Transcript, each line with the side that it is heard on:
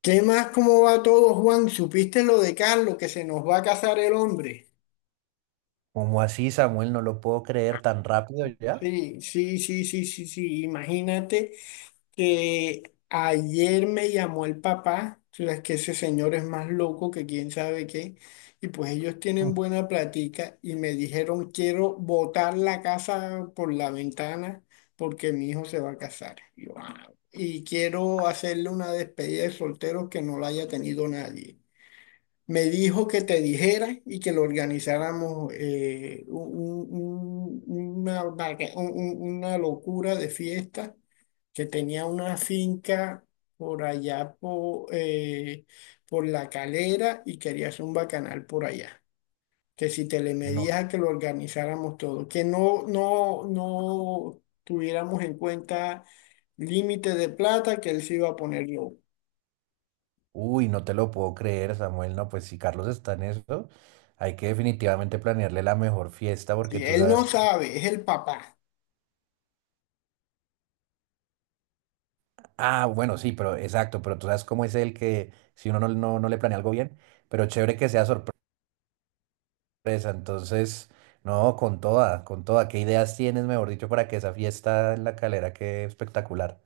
left: ¿Qué más? ¿Cómo va todo, Juan? ¿Supiste lo de Carlos, que se nos va a casar el hombre?
right: ¿Cómo así, Samuel? No lo puedo creer tan rápido ya.
left: Sí, sí, sí, sí, sí, sí. Imagínate que ayer me llamó el papá. O sea, es que ese señor es más loco que quién sabe qué, y pues ellos tienen buena platica y me dijeron, quiero botar la casa por la ventana porque mi hijo se va a casar. Y yo, "Ah". Y quiero hacerle una despedida de solteros que no la haya tenido nadie. Me dijo que te dijera y que lo organizáramos, un- una, vaca- un- una locura de fiesta, que tenía una finca por allá por La Calera, y quería hacer un bacanal por allá. Que si te le medías
right: No.
left: a que lo organizáramos todo, que no tuviéramos en cuenta límite de plata, que él se iba a poner yo.
right: Uy, no te lo puedo creer, Samuel. No, pues si Carlos está en eso, hay que definitivamente planearle la mejor fiesta porque
left: Si
right: tú
left: él
right: sabes
left: no
right: cómo...
left: sabe, es el papá.
right: Ah, bueno, sí, pero exacto, pero tú sabes cómo es el que si uno no le planea algo bien, pero chévere que sea sorpresa. Entonces, no, con toda, con toda. ¿Qué ideas tienes, mejor dicho, para que esa fiesta en la Calera quede espectacular?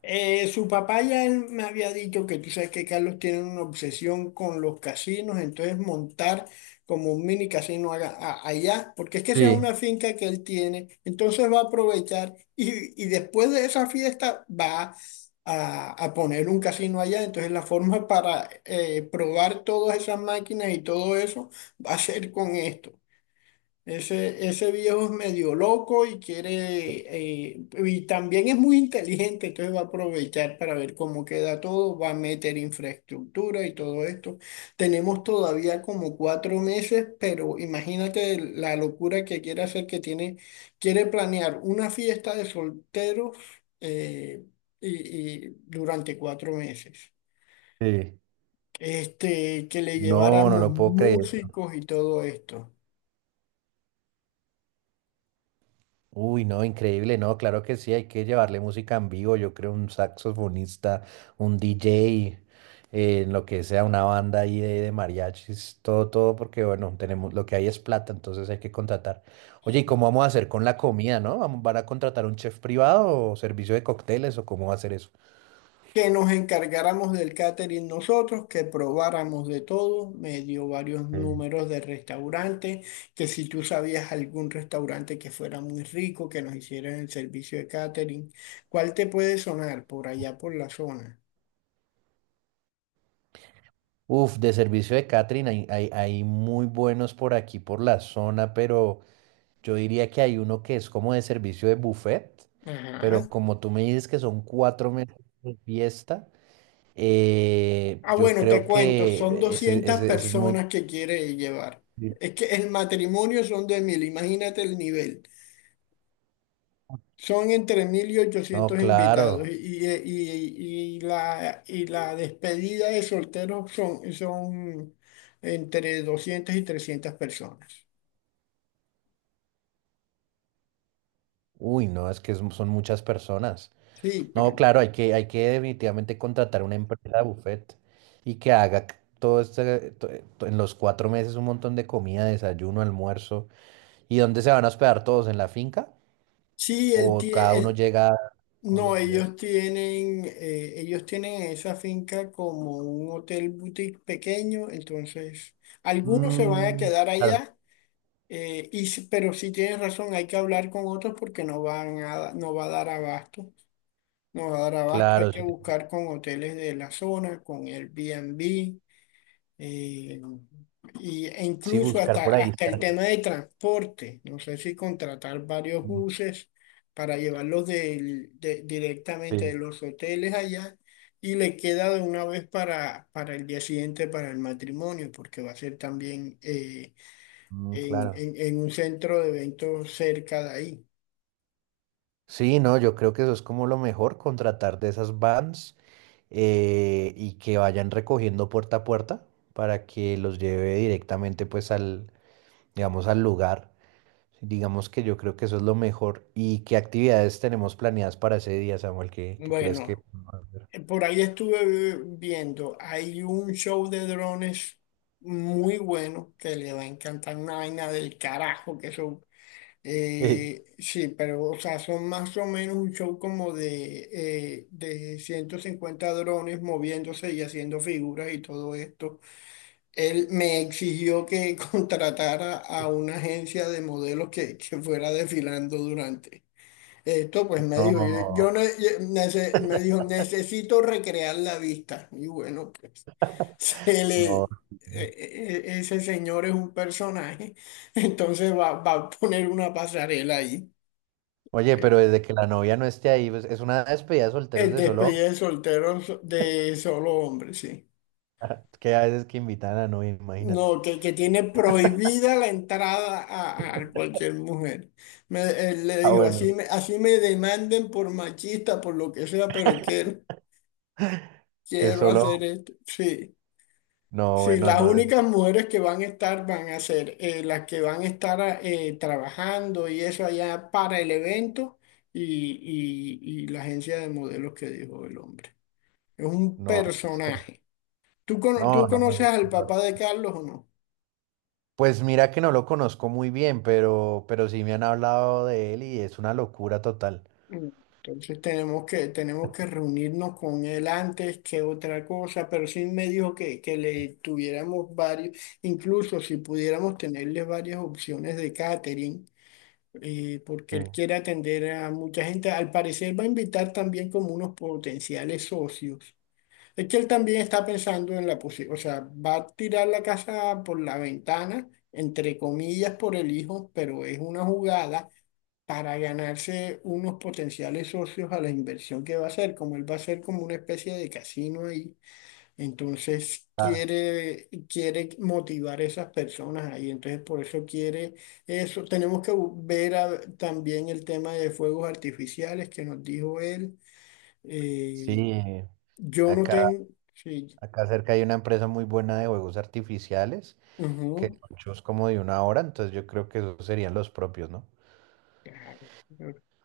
left: Su papá ya él me había dicho que tú sabes que Carlos tiene una obsesión con los casinos, entonces montar como un mini casino allá, porque es que esa es
right: Sí,
left: una finca que él tiene, entonces va a aprovechar, y después de esa fiesta va a poner un casino allá, entonces la forma para probar todas esas máquinas y todo eso va a ser con esto. Ese viejo es medio loco y quiere, y también es muy inteligente, entonces va a aprovechar para ver cómo queda todo, va a meter infraestructura y todo esto. Tenemos todavía como cuatro meses, pero imagínate la locura que quiere hacer, que tiene, quiere planear una fiesta de solteros, eh, y, y durante cuatro meses.
right: sí.
left: Este, que le
right: No, no
left: lleváramos
right: lo puedo creer.
left: músicos y todo esto.
right: Uy, no, increíble, no, claro que sí, hay que llevarle música en vivo, yo creo un saxofonista, un DJ, lo que sea, una banda ahí de mariachis, todo, todo, porque bueno, tenemos, lo que hay es plata, entonces hay que contratar. Oye, ¿y cómo vamos a hacer con la comida, no? ¿Vamos-? ¿Van a contratar un chef privado o servicio de cócteles o cómo va a ser eso?
left: Que nos encargáramos del catering nosotros, que probáramos de todo, me dio varios
right: Mm.
left: números de restaurantes, que si tú sabías algún restaurante que fuera muy rico, que nos hicieran el servicio de catering. ¿Cuál te puede sonar por allá por la zona?
right: Uf, de servicio de catering hay, hay muy buenos por aquí, por la zona, pero yo diría que hay uno que es como de servicio de buffet, pero
left: Ajá.
right: como tú me dices que son cuatro meses de fiesta,
left: Ah,
right: yo
left: bueno, te
right: creo
left: cuento, son
right: que ese,
left: 200
right: ese es muy...
left: personas que quiere llevar. Es que el matrimonio son de mil, imagínate el nivel. Son entre 1.000 y
right: No,
left: ochocientos invitados,
right: claro.
left: y la despedida de solteros son entre 200 y 300 personas.
right: Uy, no, es que es- son muchas personas.
left: Sí, pero
right: No, claro, hay que definitivamente contratar una empresa de buffet y que haga c- todo este, to- to- en los cuatro meses un montón de comida, desayuno, almuerzo. ¿Y dónde se van a hospedar todos? ¿En la finca?
left: sí,
right: ¿O cada uno llega todos
left: no,
right: los días?
left: ellos tienen esa finca como un hotel boutique pequeño, entonces algunos se van a
right: Mm,
left: quedar
right: claro,
left: allá, pero si tienes razón, hay que hablar con otros porque no van a, no va a dar abasto. No va a dar abasto, hay
right: claro,
left: que
right: sí.
left: buscar con hoteles de la zona, con Airbnb, eh, e
right: Sí,
left: incluso
right: buscar
left: hasta,
right: por ahí
left: hasta el
right: cerca.
left: tema de transporte. No sé si contratar varios
right: Mm.
left: buses para llevarlos directamente de
right: Sí,
left: los hoteles allá, y le queda de una vez para el día siguiente, para el matrimonio, porque va a ser también,
right: mm, claro.
left: en un centro de eventos cerca de ahí.
right: Sí, no, yo creo que eso es como lo mejor, contratar de esas vans y que vayan recogiendo puerta a puerta para que los lleve directamente pues al, digamos, al lugar. Digamos que yo creo que eso es lo mejor. ¿Y qué actividades tenemos planeadas para ese día, Samuel? ¿Qué, qué crees que
left: Bueno.
right: podemos hacer?
left: Por ahí estuve viendo, hay un show de drones muy bueno que le va a encantar, una vaina del carajo, que son, sí, pero o sea, son más o menos un show como de 150 drones moviéndose y haciendo figuras y todo esto. Él me exigió que contratara a una agencia de modelos que fuera desfilando durante. Esto pues me dijo, yo,
right: No,
left: me dijo, necesito recrear la vista. Y bueno, pues se le,
right: no.
left: ese señor es un personaje, entonces va, va a poner una pasarela ahí.
right: Oye, pero
left: Eh,
right: desde que la novia no esté ahí, pues, es una despedida de solteros
left: El
right: de solo, hombres,
left: despedida de soltero de solo hombre, sí.
right: que a veces que invitan a la novia, imagínate.
left: No, que tiene prohibida la entrada a cualquier mujer. Me, él le
right: Ah,
left: dijo,
right: bueno.
left: así me demanden por machista, por lo que sea, pero quiero,
right: Que
left: quiero
right: solo,
left: hacer esto. Sí.
right: no,
left: Sí,
right: bueno,
left: las
right: no, es-
left: únicas mujeres que van a estar van a ser, las que van a estar, trabajando y eso allá para el evento, y, y la agencia de modelos que dijo el hombre. Es un
right: no, esto,
left: personaje. ¿Tú,
right: no,
left: tú
right: no.
left: conoces
right: no.
left: al
right: no, no.
left: papá de Carlos o no?
right: Pues mira que no lo conozco muy bien, pero sí me han hablado de él y es una locura total.
left: Mm. Entonces tenemos que reunirnos con él antes que otra cosa, pero sí me dijo que le tuviéramos varios, incluso si pudiéramos tenerle varias opciones de catering, porque
right: Sí.
left: él quiere atender a mucha gente. Al parecer va a invitar también como unos potenciales socios. Es que él también está pensando en la posibilidad. O sea, va a tirar la casa por la ventana, entre comillas, por el hijo, pero es una jugada para ganarse unos potenciales socios a la inversión que va a hacer, como él va a hacer como una especie de casino ahí. Entonces
right: Ah,
left: quiere, quiere motivar a esas personas ahí. Entonces por eso quiere eso. Tenemos que también el tema de fuegos artificiales que nos dijo él. Eh,
right: sí,
left: yo no
right: acá,
left: tengo... Sí.
right: acá cerca hay una empresa muy buena de juegos artificiales, que
left: Ujú,
right: son shows como de una hora, entonces yo creo que esos serían los propios, ¿no?
left: claro,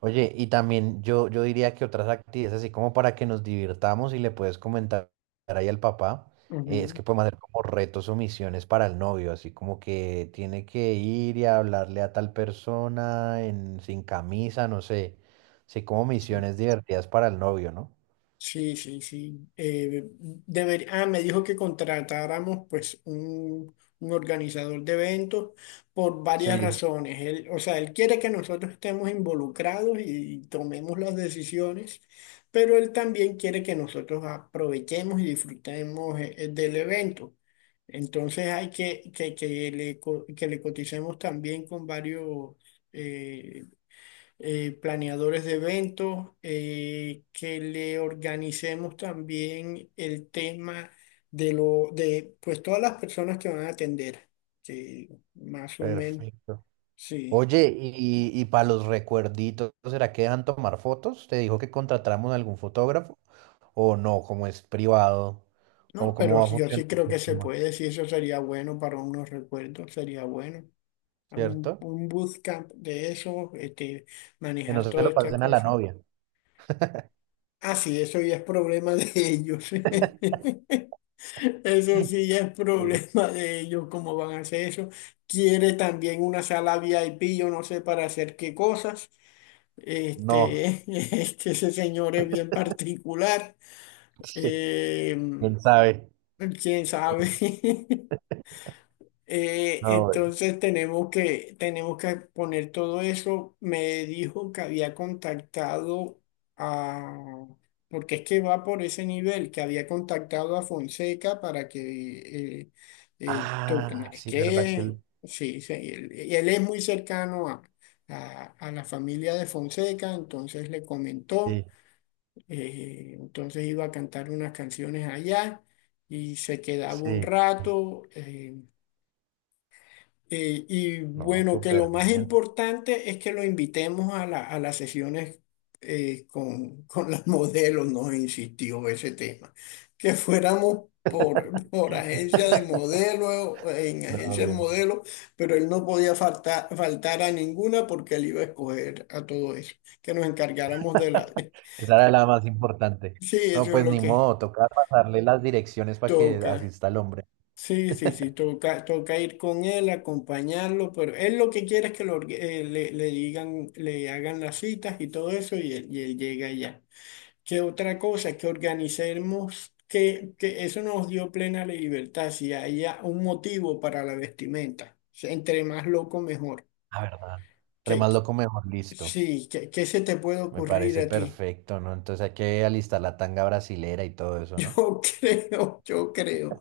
right: Oye, y también yo diría que otras actividades, así como para que nos divirtamos y le puedes comentar ahí al papá, es
left: ujú,
right: que podemos hacer como retos o misiones para el novio, así como que tiene que ir y hablarle a tal persona en, sin camisa, no sé, así como
left: sí.
right: misiones divertidas para el novio, ¿no?
left: Sí, sí, sí. Me dijo que contratáramos pues un organizador de eventos por varias
right: Sí.
left: razones. Él, o sea, él quiere que nosotros estemos involucrados y tomemos las decisiones, pero él también quiere que nosotros aprovechemos y disfrutemos, del evento. Entonces hay que le, que le coticemos también con varios eh, planeadores de eventos, que le organicemos también el tema de lo, de pues todas las personas que van a atender, que más o menos,
right: Perfecto.
left: sí.
right: Oye, y para los recuerditos, ¿será que dejan tomar fotos? ¿Te dijo que contratáramos algún fotógrafo? ¿O no? Como es privado, ¿cómo,
left: No,
right: cómo
left: pero
right: va a
left: sí, yo
right: funcionar
left: sí creo que
right: el
left: se
right: tema?
left: puede, sí, eso sería bueno para unos recuerdos, sería bueno.
right: ¿Cierto?
left: Un bootcamp de eso, este,
right: Que no
left: manejar
right: se
left: toda
right: lo
left: esta
right: pasen a la
left: cosa.
right: novia.
left: Ah, sí, eso ya es problema de ellos. Eso sí ya es
right: Eh,
left: problema de ellos, cómo van a hacer eso. Quiere también una sala VIP, yo no sé para hacer qué cosas.
right: No.
left: Este, este, ese señor es bien particular.
right: Sí.
left: Eh,
right: Quién sabe.
left: quién sabe.
right: No,
left: Entonces tenemos que poner todo eso. Me dijo que había contactado a, porque es que va por ese nivel, que había contactado a Fonseca para que toquen.
right: Ah,
left: Es
right: sí, ¿verdad que
left: que
right: él?
left: sí, sí, él es muy cercano a, a la familia de Fonseca, entonces le comentó,
right: Sí,
left: entonces iba a cantar unas canciones allá y se quedaba un
right: sí.
left: rato. Y
right: No,
left: bueno, que lo
right: súper
left: más
right: bien.
left: importante es que lo invitemos a a las sesiones, con, con las modelos, nos insistió ese tema. Que fuéramos por, por agencia de modelos, en
right: No,
left: agencia de
right: bien.
left: modelos, pero él no podía faltar, faltar a ninguna porque él iba a escoger a todo eso. Que nos encargáramos de la...
right: Esa era la más importante.
left: Sí,
right: No,
left: eso es
right: pues
left: lo
right: ni
left: que
right: modo, toca pasarle las direcciones para que
left: toca.
right: asista el hombre.
left: Sí, sí, sí, toca, toca ir con él, acompañarlo, pero él lo que quiere es que lo le, le digan, le hagan las citas y todo eso, y él llega allá. ¿Qué otra cosa? Que organicemos, que eso nos dio plena libertad, si haya un motivo para la vestimenta. O sea, entre más loco, mejor.
right: La verdad. Entre
left: Que,
right: más loco, mejor listo.
left: sí, que, ¿qué se te puede
right: Me
left: ocurrir
right: parece
left: a ti?
right: perfecto, ¿no? Entonces hay que alistar la tanga brasilera y todo eso, ¿no?
left: Yo creo, yo creo.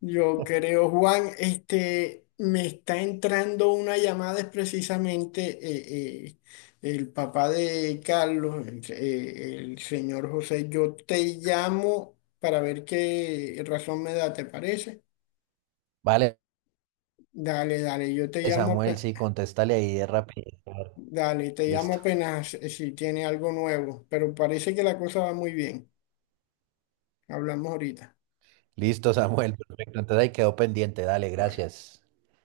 left: Yo creo, Juan, este, me está entrando una llamada, es precisamente el papá de Carlos, el señor José. Yo te llamo para ver qué razón me da, ¿te parece?
right: Vale,
left: Dale, dale, yo te llamo,
right: Samuel, sí, contéstale ahí de rapidito.
left: dale, te llamo
right: Listo.
left: apenas, si tiene algo nuevo, pero parece que la cosa va muy bien. Hablamos ahorita.
right: Listo, Samuel, perfecto. Entonces ahí quedó pendiente. Dale,
left: Vale.
right: gracias.